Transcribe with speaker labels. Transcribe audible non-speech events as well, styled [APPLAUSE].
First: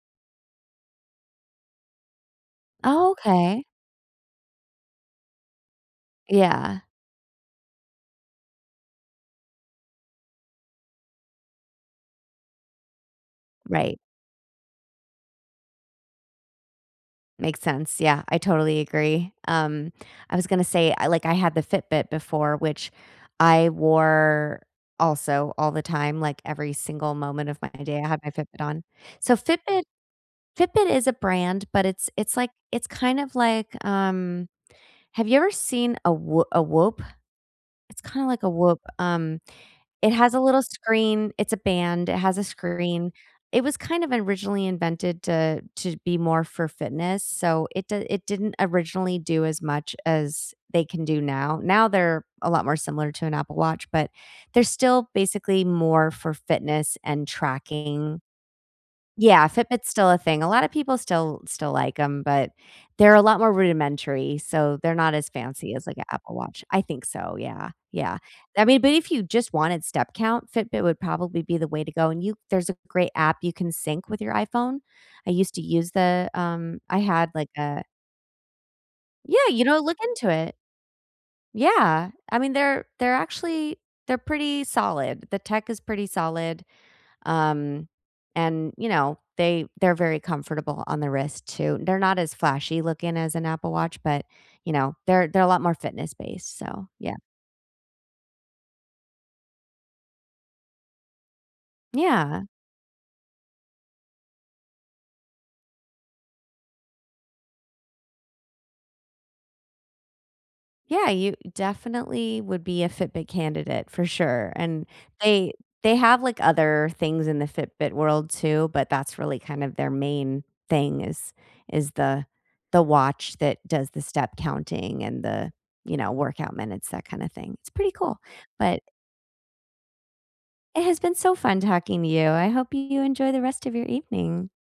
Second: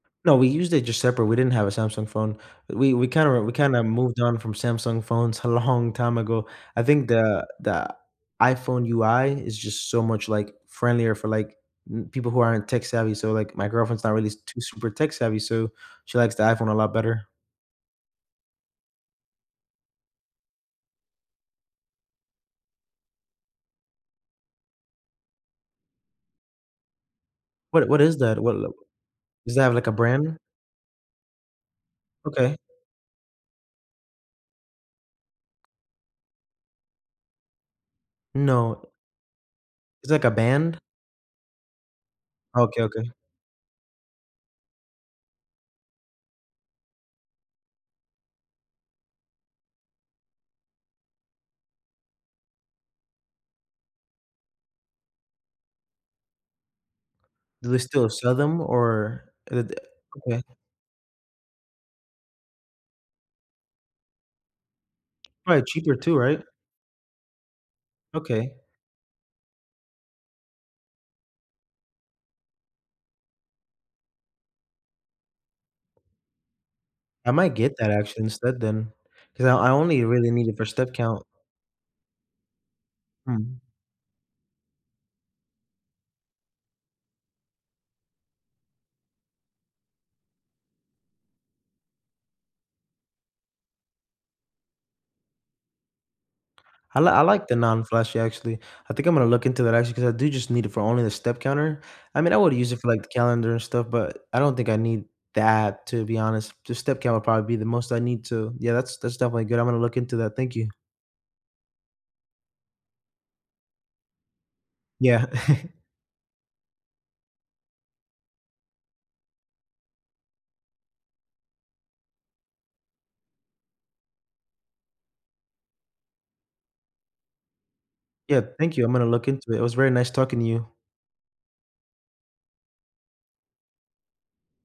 Speaker 1: No, we used it just separate, we didn't have a Samsung phone. We we
Speaker 2: Oh,
Speaker 1: kinda r we
Speaker 2: okay.
Speaker 1: kinda moved on from Samsung phones a long time ago.
Speaker 2: Yeah.
Speaker 1: I think the the iPhone UI is just so much, like, friendlier for, like, n people who aren't tech-savvy, so, like, my
Speaker 2: Right.
Speaker 1: girlfriend's not really too super tech-savvy, so she likes the iPhone a lot better.
Speaker 2: Makes sense, yeah, I totally agree. Um, I was gonna say, I like, I had the Fitbit before, which I wore, also, all the time, like every single moment of my
Speaker 1: What i what
Speaker 2: day, I
Speaker 1: is
Speaker 2: had my
Speaker 1: that? What,
Speaker 2: Fitbit
Speaker 1: l
Speaker 2: on. So,
Speaker 1: is that,
Speaker 2: Fitbit
Speaker 1: like, a brand?
Speaker 2: Fitbit is a brand, but it's it's like
Speaker 1: Okay.
Speaker 2: it's kind of like, um, have you ever seen a W a Whoop? It's kinda like a Whoop.
Speaker 1: No.
Speaker 2: Um,
Speaker 1: It's,
Speaker 2: it
Speaker 1: like, a
Speaker 2: has a little
Speaker 1: band?
Speaker 2: screen, it's a band, it has a
Speaker 1: Okay, okay.
Speaker 2: screen. It was kind of originally invented to to be more for fitness, so, it d it didn't originally do as much as they can do now. Now they're a lot more similar to an Apple Watch, but they're still basically more for fitness and
Speaker 1: Do they still
Speaker 2: tracking.
Speaker 1: sell them, or
Speaker 2: Yeah,
Speaker 1: i d
Speaker 2: Fitbit's still a thing,
Speaker 1: okay.
Speaker 2: a lotta people still still like 'em, but they're a lot more rudimentary, so they're not as
Speaker 1: Probably
Speaker 2: fancy as,
Speaker 1: cheaper
Speaker 2: like, a
Speaker 1: too,
Speaker 2: Apple
Speaker 1: right?
Speaker 2: Watch. I think so, yeah, yeah.
Speaker 1: Okay.
Speaker 2: I mean, but if you just wanted step count, Fitbit would probably be the way to go, and you there's a great app you can sync with your iPhone. I used to use the, um I had,
Speaker 1: I
Speaker 2: like,
Speaker 1: might get
Speaker 2: a
Speaker 1: that actually instead then, 'cause
Speaker 2: Yeah,
Speaker 1: I o
Speaker 2: you
Speaker 1: I
Speaker 2: know, look
Speaker 1: only
Speaker 2: into
Speaker 1: really need
Speaker 2: it.
Speaker 1: it for step count.
Speaker 2: Yeah, I mean, they're they're
Speaker 1: Mhm.
Speaker 2: actually they're pretty solid. The tech is pretty solid. Um, and, you know, they they're very comfortable on the wrist too. They're not as flashy looking as an Apple Watch, but, you know, they're they're a lot more fitness based, so,
Speaker 1: I l
Speaker 2: yeah.
Speaker 1: I like the non-flashy, actually. I think I'm gonna look into that, actually, 'cause I do just need it for only the step counter. I mean, I
Speaker 2: Yeah.
Speaker 1: woulda used it for, like, the calendar and stuff, but I don't think I need that, to be honest. The step count would probably be the most I need to yeah. That's that's definitely good. I'm gonna look into that, thank you.
Speaker 2: Yeah, you definitely would be a Fitbit candidate for sure. And,
Speaker 1: Yeah.
Speaker 2: they
Speaker 1: [CHUCKLES]
Speaker 2: they have, like, other things in the Fitbit world too, but that's really kind of their main thing is is the the watch that does the step counting and the, you know, workout minutes, that kinda thing. It's pretty cool.
Speaker 1: Yeah. Thank
Speaker 2: But
Speaker 1: you, I'm gonna look into it, it was very nice talking to you.
Speaker 2: It has been so fun talking to you, I hope you enjoy the rest of your evening.